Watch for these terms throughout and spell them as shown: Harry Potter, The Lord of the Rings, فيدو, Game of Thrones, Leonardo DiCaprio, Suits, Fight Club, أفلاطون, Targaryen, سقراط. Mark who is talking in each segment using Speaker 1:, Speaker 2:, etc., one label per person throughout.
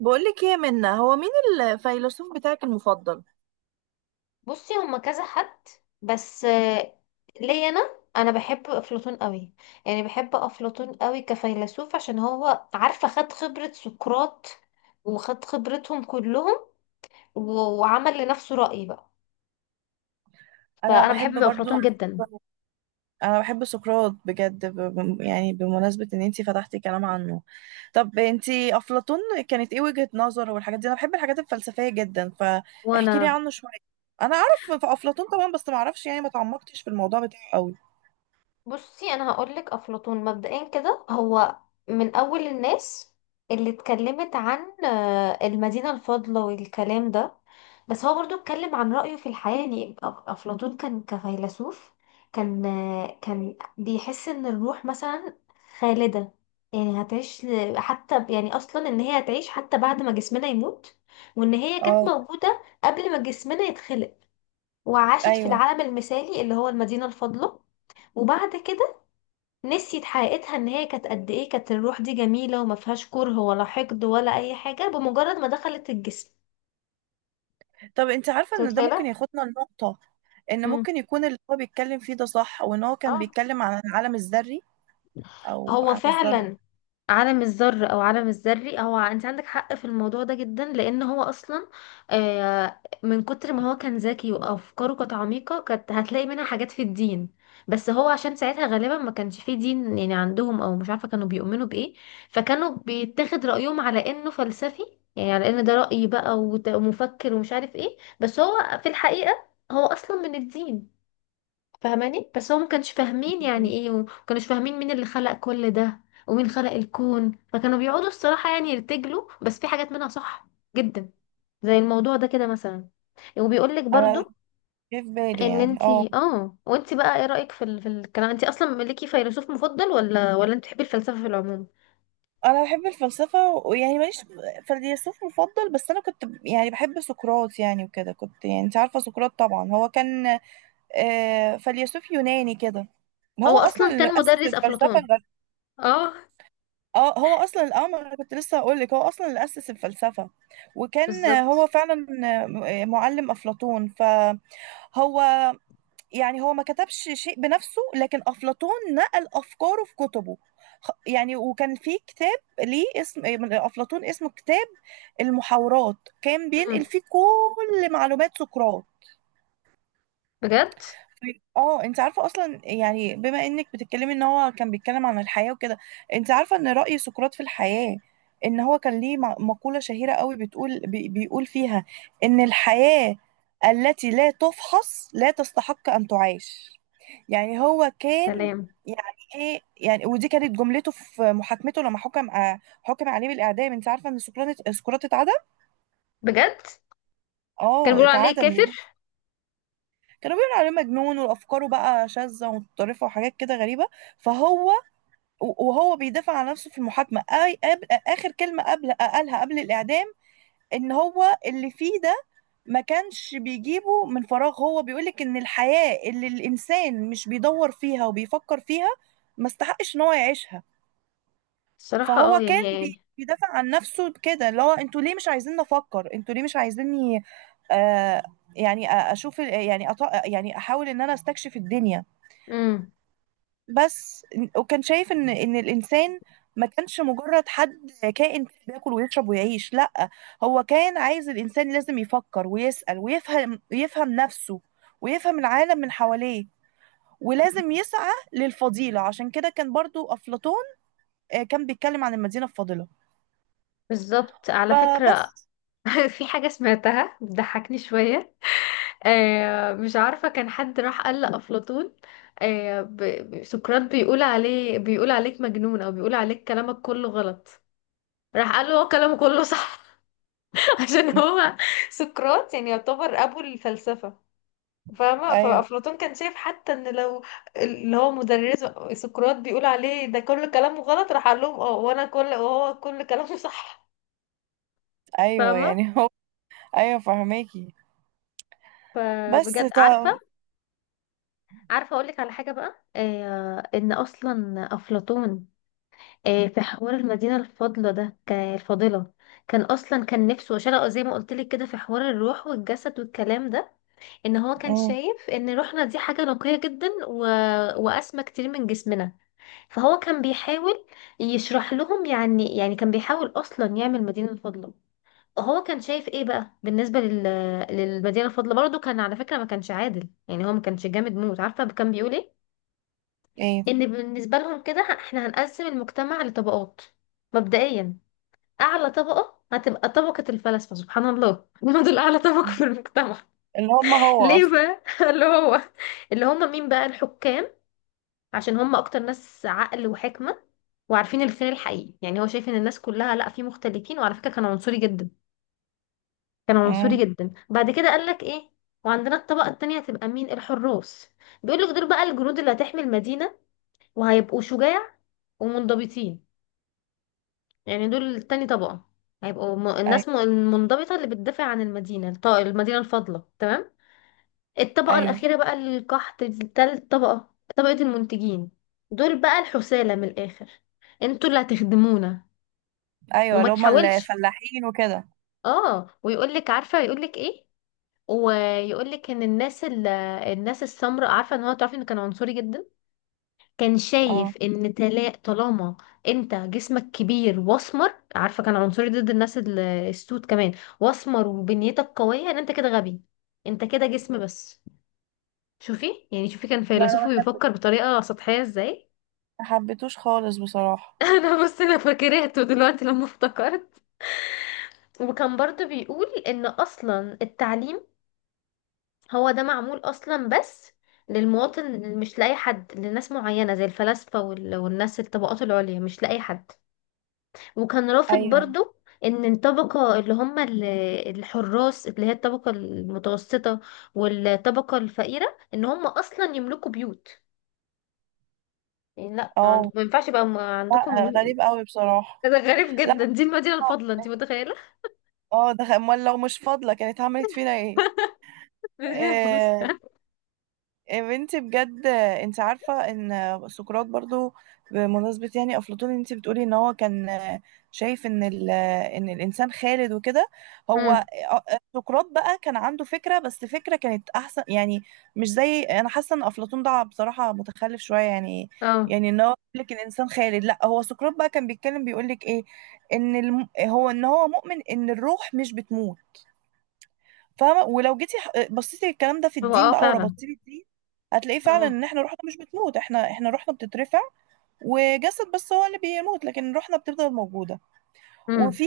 Speaker 1: بقولك ايه، منا هو مين الفيلسوف بتاعك المفضل؟
Speaker 2: بصي هما كذا حد، بس ليا انا. بحب افلاطون قوي، يعني بحب افلاطون قوي كفيلسوف عشان هو عارفه خد خبره سقراط وخد خبرتهم كلهم وعمل لنفسه رأي بقى.
Speaker 1: انا
Speaker 2: فانا
Speaker 1: بحب
Speaker 2: بحب
Speaker 1: برضو.
Speaker 2: افلاطون جدا.
Speaker 1: انا بحب سقراط بجد، يعني بمناسبة ان انتي فتحتي كلام عنه. طب انتي افلاطون، كانت ايه وجهة نظره والحاجات دي؟ انا بحب الحاجات الفلسفية جدا، فاحكي لي
Speaker 2: وانا
Speaker 1: عنه شوية. انا اعرف في افلاطون طبعا، بس ما اعرفش، يعني ما تعمقتش في الموضوع بتاعه قوي.
Speaker 2: بصي انا هقولك افلاطون مبدئيا كده هو من اول الناس اللي اتكلمت عن المدينة الفاضلة والكلام ده. بس هو برضو اتكلم عن رأيه في الحياة. يعني افلاطون كان كفيلسوف، كان بيحس ان الروح مثلا خالدة، يعني هتعيش يعني اصلا ان هي هتعيش حتى بعد ما جسمنا يموت، وان هي كانت
Speaker 1: اه.
Speaker 2: موجودة قبل ما جسمنا يتخلق، وعاشت في
Speaker 1: ايوه.
Speaker 2: العالم المثالي اللي هو المدينة الفاضلة. وبعد كده نسيت حقيقتها ان هي كانت قد ايه، كانت الروح دي جميلة وما فيهاش كره ولا حقد ولا اي حاجة بمجرد ما دخلت الجسم.
Speaker 1: طب انت عارفه
Speaker 2: انت
Speaker 1: ان ده
Speaker 2: متخيلة؟
Speaker 1: ممكن ياخدنا لنقطه، ان
Speaker 2: امم،
Speaker 1: ممكن يكون اللي هو بيتكلم فيه ده صح، وان هو كان
Speaker 2: اه.
Speaker 1: بيتكلم عن العالم الذري او
Speaker 2: هو
Speaker 1: عالم الذره.
Speaker 2: فعلا عالم الذر او عالم الذري، هو انت عندك حق في الموضوع ده جدا، لان هو اصلا من كتر ما هو كان ذكي وافكاره كانت عميقه كانت هتلاقي منها حاجات في الدين. بس هو عشان ساعتها غالبا ما كانش فيه دين يعني عندهم، او مش عارفه كانوا بيؤمنوا بايه، فكانوا بيتاخد رايهم على انه فلسفي، يعني على ان ده راي بقى ومفكر ومش عارف ايه. بس هو في الحقيقه هو اصلا من الدين، فاهماني؟ بس هو ما كانش فاهمين يعني ايه وما كانوش فاهمين مين اللي خلق كل ده ومين خلق الكون، فكانوا بيقعدوا الصراحة يعني يرتجلوا، بس في حاجات منها صح جدا زي الموضوع ده كده مثلا. وبيقول لك
Speaker 1: انا
Speaker 2: برضو
Speaker 1: جه في بالي،
Speaker 2: ان
Speaker 1: يعني اه،
Speaker 2: انتي اه، وانتي بقى ايه رأيك في في الكلام، انتي اصلا ليكي فيلسوف مفضل ولا انت بتحبي الفلسفة في العموم؟
Speaker 1: انا بحب الفلسفه، ويعني ماليش فيلسوف مفضل، بس انا كنت، يعني بحب سقراط. يعني وكده، كنت يعني، انت عارفه سقراط طبعا، هو كان فيلسوف يوناني كده.
Speaker 2: هو
Speaker 1: هو اصلا
Speaker 2: اصلا
Speaker 1: اللي
Speaker 2: كان
Speaker 1: اسس
Speaker 2: مدرس
Speaker 1: الفلسفه
Speaker 2: افلاطون. اه.
Speaker 1: اه، هو اصلا، ما انا كنت لسه هقول لك، هو اصلا اللي اسس الفلسفه، وكان، هو
Speaker 2: بالظبط.
Speaker 1: فعلا، معلم افلاطون. فهو يعني هو ما كتبش شيء بنفسه، لكن أفلاطون نقل أفكاره في كتبه. يعني وكان في كتاب ليه اسم إيه، من أفلاطون، اسمه كتاب المحاورات، كان بينقل
Speaker 2: امم.
Speaker 1: فيه كل معلومات سقراط.
Speaker 2: بجد.
Speaker 1: اه، انت عارفه اصلا، يعني بما انك بتتكلمي ان هو كان بيتكلم عن الحياه وكده، انت عارفه ان راي سقراط في الحياه؟ ان هو كان ليه مقوله شهيره قوي، بتقول، بيقول فيها ان الحياه التي لا تفحص لا تستحق ان تعاش. يعني هو كان،
Speaker 2: سلام.
Speaker 1: يعني ايه يعني، ودي كانت جملته في محاكمته لما حكم عليه بالاعدام. انت عارفه ان سقراط اتعدم؟
Speaker 2: بجد كان
Speaker 1: اه،
Speaker 2: بيقولوا عليه
Speaker 1: اتعدم.
Speaker 2: كافر.
Speaker 1: كانوا بيقولوا عليه مجنون، وافكاره بقى شاذه ومتطرفه وحاجات كده غريبه. فهو وهو بيدافع عن نفسه في المحاكمه، آي قبل اخر كلمه قبل قالها قبل الاعدام، ان هو اللي فيه ده ما كانش بيجيبه من فراغ، هو بيقولك ان الحياه اللي الانسان مش بيدور فيها وبيفكر فيها، ما استحقش ان هو يعيشها.
Speaker 2: الصراحة اه
Speaker 1: فهو كان
Speaker 2: يعني.
Speaker 1: بيدافع عن نفسه كده، اللي هو انتوا ليه مش عايزين نفكر، انتوا ليه مش عايزيني، آه يعني، اشوف يعني، يعني احاول ان انا استكشف الدنيا
Speaker 2: امم.
Speaker 1: بس. وكان شايف ان الانسان ما كانش مجرد حد كائن بياكل ويشرب ويعيش، لا، هو كان عايز الانسان لازم يفكر ويسأل ويفهم، يفهم نفسه ويفهم العالم من حواليه. ولازم يسعى للفضيلة، عشان كده كان برضو أفلاطون كان بيتكلم عن المدينة الفاضلة.
Speaker 2: بالظبط، على فكرة.
Speaker 1: فبس.
Speaker 2: في حاجة سمعتها بتضحكني شوية. آه مش عارفة، كان حد راح قال لأفلاطون سقراط بيقول عليه، بيقول عليك مجنون أو بيقول عليك كلامك كله غلط، راح قال له هو كلامه كله صح. عشان هو سقراط يعني يعتبر أبو الفلسفة، فاهمة؟
Speaker 1: ايوه.
Speaker 2: فأفلاطون كان شايف حتى إن لو اللي هو مدرسه سقراط بيقول عليه ده كل كلامه غلط، راح قال لهم اه، وأنا وهو كل كلامه صح،
Speaker 1: ايوه،
Speaker 2: فاهمة؟
Speaker 1: يعني هو. ايوه فهماكي. بس
Speaker 2: فبجد عارفة،
Speaker 1: طب.
Speaker 2: عارفه اقول لك على حاجه بقى، آه ان اصلا افلاطون آه في حوار المدينه الفاضله ده، كان الفاضله كان اصلا كان نفسه شرقه زي ما قلت لك كده في حوار الروح والجسد والكلام ده، ان هو كان
Speaker 1: مم.
Speaker 2: شايف ان روحنا دي حاجه نقيه جدا واسمى كتير من جسمنا. فهو كان بيحاول يشرح لهم، يعني كان بيحاول اصلا يعمل مدينه الفاضله. هو كان شايف ايه بقى بالنسبه للمدينه الفاضله؟ برضه كان على فكره ما كانش عادل، يعني هو ما كانش جامد موت. عارفه كان بيقول ايه؟
Speaker 1: ايه،
Speaker 2: ان بالنسبه لهم كده احنا هنقسم المجتمع لطبقات. مبدئيا اعلى طبقه هتبقى طبقه الفلاسفه، سبحان الله. هم دول اعلى طبقه في المجتمع.
Speaker 1: اللي هم هو
Speaker 2: ليه
Speaker 1: اصلا.
Speaker 2: بقى؟ اللي هو اللي هم مين بقى؟ الحكام، عشان هم اكتر ناس عقل وحكمه وعارفين الخير الحقيقي. يعني هو شايف ان الناس كلها لا، في مختلفين. وعلى فكره كان عنصري جدا. كان عنصري
Speaker 1: مم.
Speaker 2: جدا. بعد كده قال لك ايه، وعندنا الطبقه التانية هتبقى مين؟ الحراس. بيقول لك دول بقى الجنود اللي هتحمي المدينه، وهيبقوا شجاع ومنضبطين. يعني دول تاني طبقة، هيبقوا
Speaker 1: ايوه.
Speaker 2: الناس المنضبطة اللي بتدافع عن المدينة المدينة الفاضلة، تمام. الطبقة
Speaker 1: ايوه.
Speaker 2: الأخيرة بقى القحط، دي تالت طبقة، طبقة المنتجين. دول بقى الحثالة من الآخر، انتوا اللي هتخدمونا
Speaker 1: ايوه،
Speaker 2: وما
Speaker 1: اللي هما
Speaker 2: تحاولش.
Speaker 1: الفلاحين وكده.
Speaker 2: اه ويقولك عارفة، يقولك ايه، ويقولك ان الناس الناس السمراء، عارفة ان هو تعرفي انه كان عنصري جدا. كان
Speaker 1: اه.
Speaker 2: شايف ان طالما انت جسمك كبير واسمر، عارفه كان عنصري ضد الناس السود كمان، واسمر وبنيتك قويه ان انت كده غبي، انت كده جسم بس. شوفي يعني شوفي كان
Speaker 1: لا، انا
Speaker 2: فيلسوف بيفكر بطريقه سطحيه ازاي.
Speaker 1: ما حبيتوش خالص بصراحه.
Speaker 2: انا بص انا فاكرته دلوقتي لما افتكرت. وكان برضو بيقول ان اصلا التعليم هو ده معمول اصلا بس للمواطن، مش لاي حد، لناس معينه زي الفلاسفه والناس الطبقات العليا، مش لاي حد. وكان رافض
Speaker 1: ايوه.
Speaker 2: برضو ان الطبقة اللي هم الحراس اللي هي الطبقة المتوسطة والطبقة الفقيرة ان هم اصلا يملكوا بيوت. يعني لا،
Speaker 1: اه.
Speaker 2: ما ينفعش يبقى عندكم
Speaker 1: لا، غريب قوي بصراحه.
Speaker 2: ده غريب
Speaker 1: لا.
Speaker 2: جدا، دي المدينة
Speaker 1: اه.
Speaker 2: الفاضلة، انت متخيلة؟
Speaker 1: ده امال لو مش فاضله كانت عملت فينا ايه؟
Speaker 2: مدينة مش.
Speaker 1: آه. يا بنتي بجد، انت عارفة ان سقراط برضو، بمناسبة يعني افلاطون، انت بتقولي ان هو كان شايف ان الانسان خالد وكده.
Speaker 2: امم.
Speaker 1: هو سقراط بقى كان عنده فكرة، بس فكرة كانت احسن يعني، مش زي، انا حاسة ان افلاطون ده بصراحة متخلف شوية يعني.
Speaker 2: اه.
Speaker 1: يعني ان هو بيقول لك الانسان خالد، لا، هو سقراط بقى كان بيتكلم، بيقول لك ايه، ان هو ان هو مؤمن ان الروح مش بتموت. فاهمه؟ ولو جيتي بصيتي الكلام ده في
Speaker 2: هو
Speaker 1: الدين
Speaker 2: اه
Speaker 1: بقى،
Speaker 2: فعلا.
Speaker 1: وربطتيه بالدين، هتلاقيه فعلا
Speaker 2: اه.
Speaker 1: ان احنا روحنا مش بتموت، احنا روحنا بتترفع، وجسد بس هو اللي بيموت، لكن روحنا بتفضل موجوده.
Speaker 2: امم.
Speaker 1: وفي،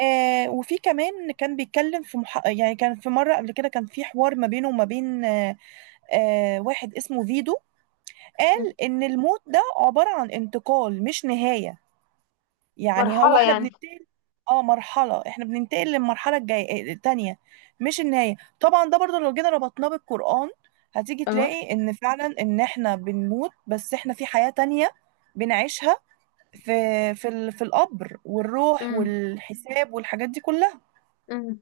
Speaker 1: وفي كمان كان بيتكلم في يعني، كان في مرة قبل كده كان في حوار ما بينه وما بين، واحد اسمه فيدو، قال إن الموت ده عبارة عن انتقال مش نهاية، يعني هو
Speaker 2: مرحلة
Speaker 1: احنا
Speaker 2: يعني.
Speaker 1: بننتقل. اه، مرحلة، احنا بننتقل للمرحلة الجاية، التانية، مش النهاية طبعا. ده برضو لو جينا ربطناه بالقرآن، هتيجي
Speaker 2: اه.
Speaker 1: تلاقي ان فعلا ان احنا بنموت، بس احنا في حياة تانية بنعيشها، في، في القبر والروح
Speaker 2: امم.
Speaker 1: والحساب والحاجات دي كلها.
Speaker 2: امم.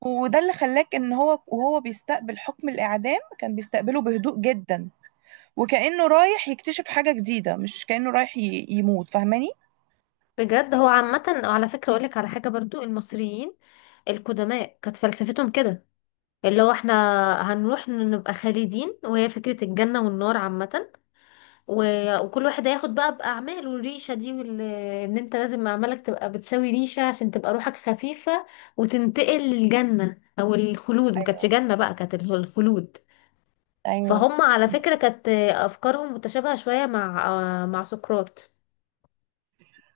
Speaker 1: وده اللي خلاك، ان هو وهو بيستقبل حكم الاعدام، كان بيستقبله بهدوء جدا، وكأنه رايح يكتشف حاجة جديدة مش كأنه يموت. فاهماني؟
Speaker 2: بجد هو عامة على فكرة اقولك على حاجة برضو، المصريين القدماء كانت فلسفتهم كده، اللي هو احنا هنروح نبقى خالدين، وهي فكرة الجنة والنار عامة. وكل واحد هياخد بقى بأعماله، الريشة دي ان انت لازم أعمالك تبقى بتساوي ريشة عشان تبقى روحك خفيفة وتنتقل للجنة أو الخلود. ما كانتش
Speaker 1: ايوه.
Speaker 2: جنة بقى، كانت الخلود.
Speaker 1: ايوه.
Speaker 2: فهم على فكرة كانت أفكارهم متشابهة شوية مع سقراط.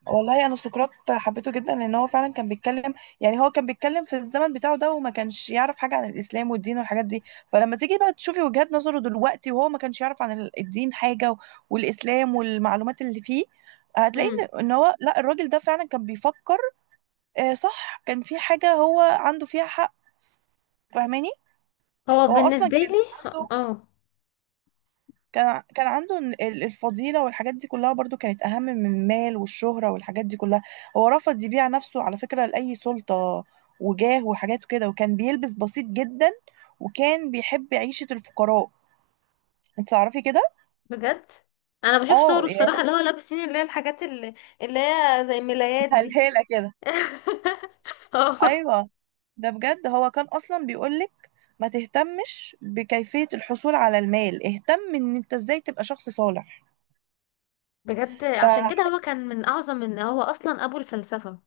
Speaker 1: والله انا سقراط حبيته جدا، لان هو فعلا كان بيتكلم، يعني هو كان بيتكلم في الزمن بتاعه ده، وما كانش يعرف حاجه عن الاسلام والدين والحاجات دي. فلما تيجي بقى تشوفي وجهات نظره دلوقتي، وهو ما كانش يعرف عن الدين حاجه، والاسلام والمعلومات اللي فيه، هتلاقي
Speaker 2: امم.
Speaker 1: ان هو، لا، الراجل ده فعلا كان بيفكر، صح، كان في حاجه هو عنده فيها حق. فاهماني؟
Speaker 2: هو
Speaker 1: هو اصلا
Speaker 2: بالنسبة
Speaker 1: كان
Speaker 2: لي
Speaker 1: عنده،
Speaker 2: اه.
Speaker 1: كان عنده الفضيلة، والحاجات دي كلها برضو كانت أهم من المال والشهرة والحاجات دي كلها. هو رفض يبيع نفسه على فكرة لأي سلطة وجاه وحاجات كده، وكان بيلبس بسيط جدا، وكان بيحب عيشة الفقراء. انت تعرفي كده؟
Speaker 2: بجد أنا بشوف
Speaker 1: اه،
Speaker 2: صوره
Speaker 1: يعني.
Speaker 2: الصراحة اللي هو لابسين، اللي هي الحاجات اللي، اللي هي زي ملايات دي.
Speaker 1: هلهالة كده.
Speaker 2: اه
Speaker 1: ايوه. ده بجد، هو كان اصلا بيقولك ما تهتمش بكيفية الحصول على المال، اهتم ان انت ازاي تبقى شخص صالح.
Speaker 2: بجد عشان كده
Speaker 1: فحقيقي.
Speaker 2: هو كان من اعظم، ان هو اصلا ابو الفلسفة.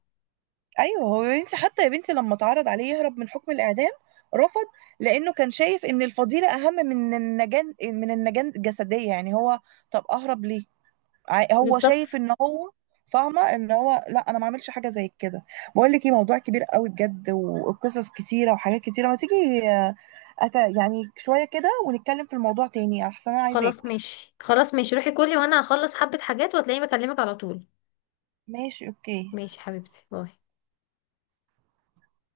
Speaker 1: ايوه، هو يا بنتي، حتى يا بنتي لما اتعرض عليه يهرب من حكم الاعدام رفض، لانه كان شايف ان الفضيله اهم من النجان الجسديه، يعني هو، طب اهرب ليه؟ هو شايف
Speaker 2: بالظبط.
Speaker 1: ان هو، فاهمه، ان هو، لا، انا ما اعملش حاجه زي كده. بقول لك ايه، موضوع كبير قوي بجد، وقصص كتيره وحاجات كتيره، ما تيجي آه، يعني شويه كده، ونتكلم في الموضوع تاني احسن، انا عايزه
Speaker 2: خلاص
Speaker 1: اكل.
Speaker 2: ماشي، خلاص ماشي، روحي كلي وانا هخلص حبة حاجات وهتلاقيني بكلمك على طول.
Speaker 1: ماشي، اوكي.
Speaker 2: ماشي حبيبتي، باي.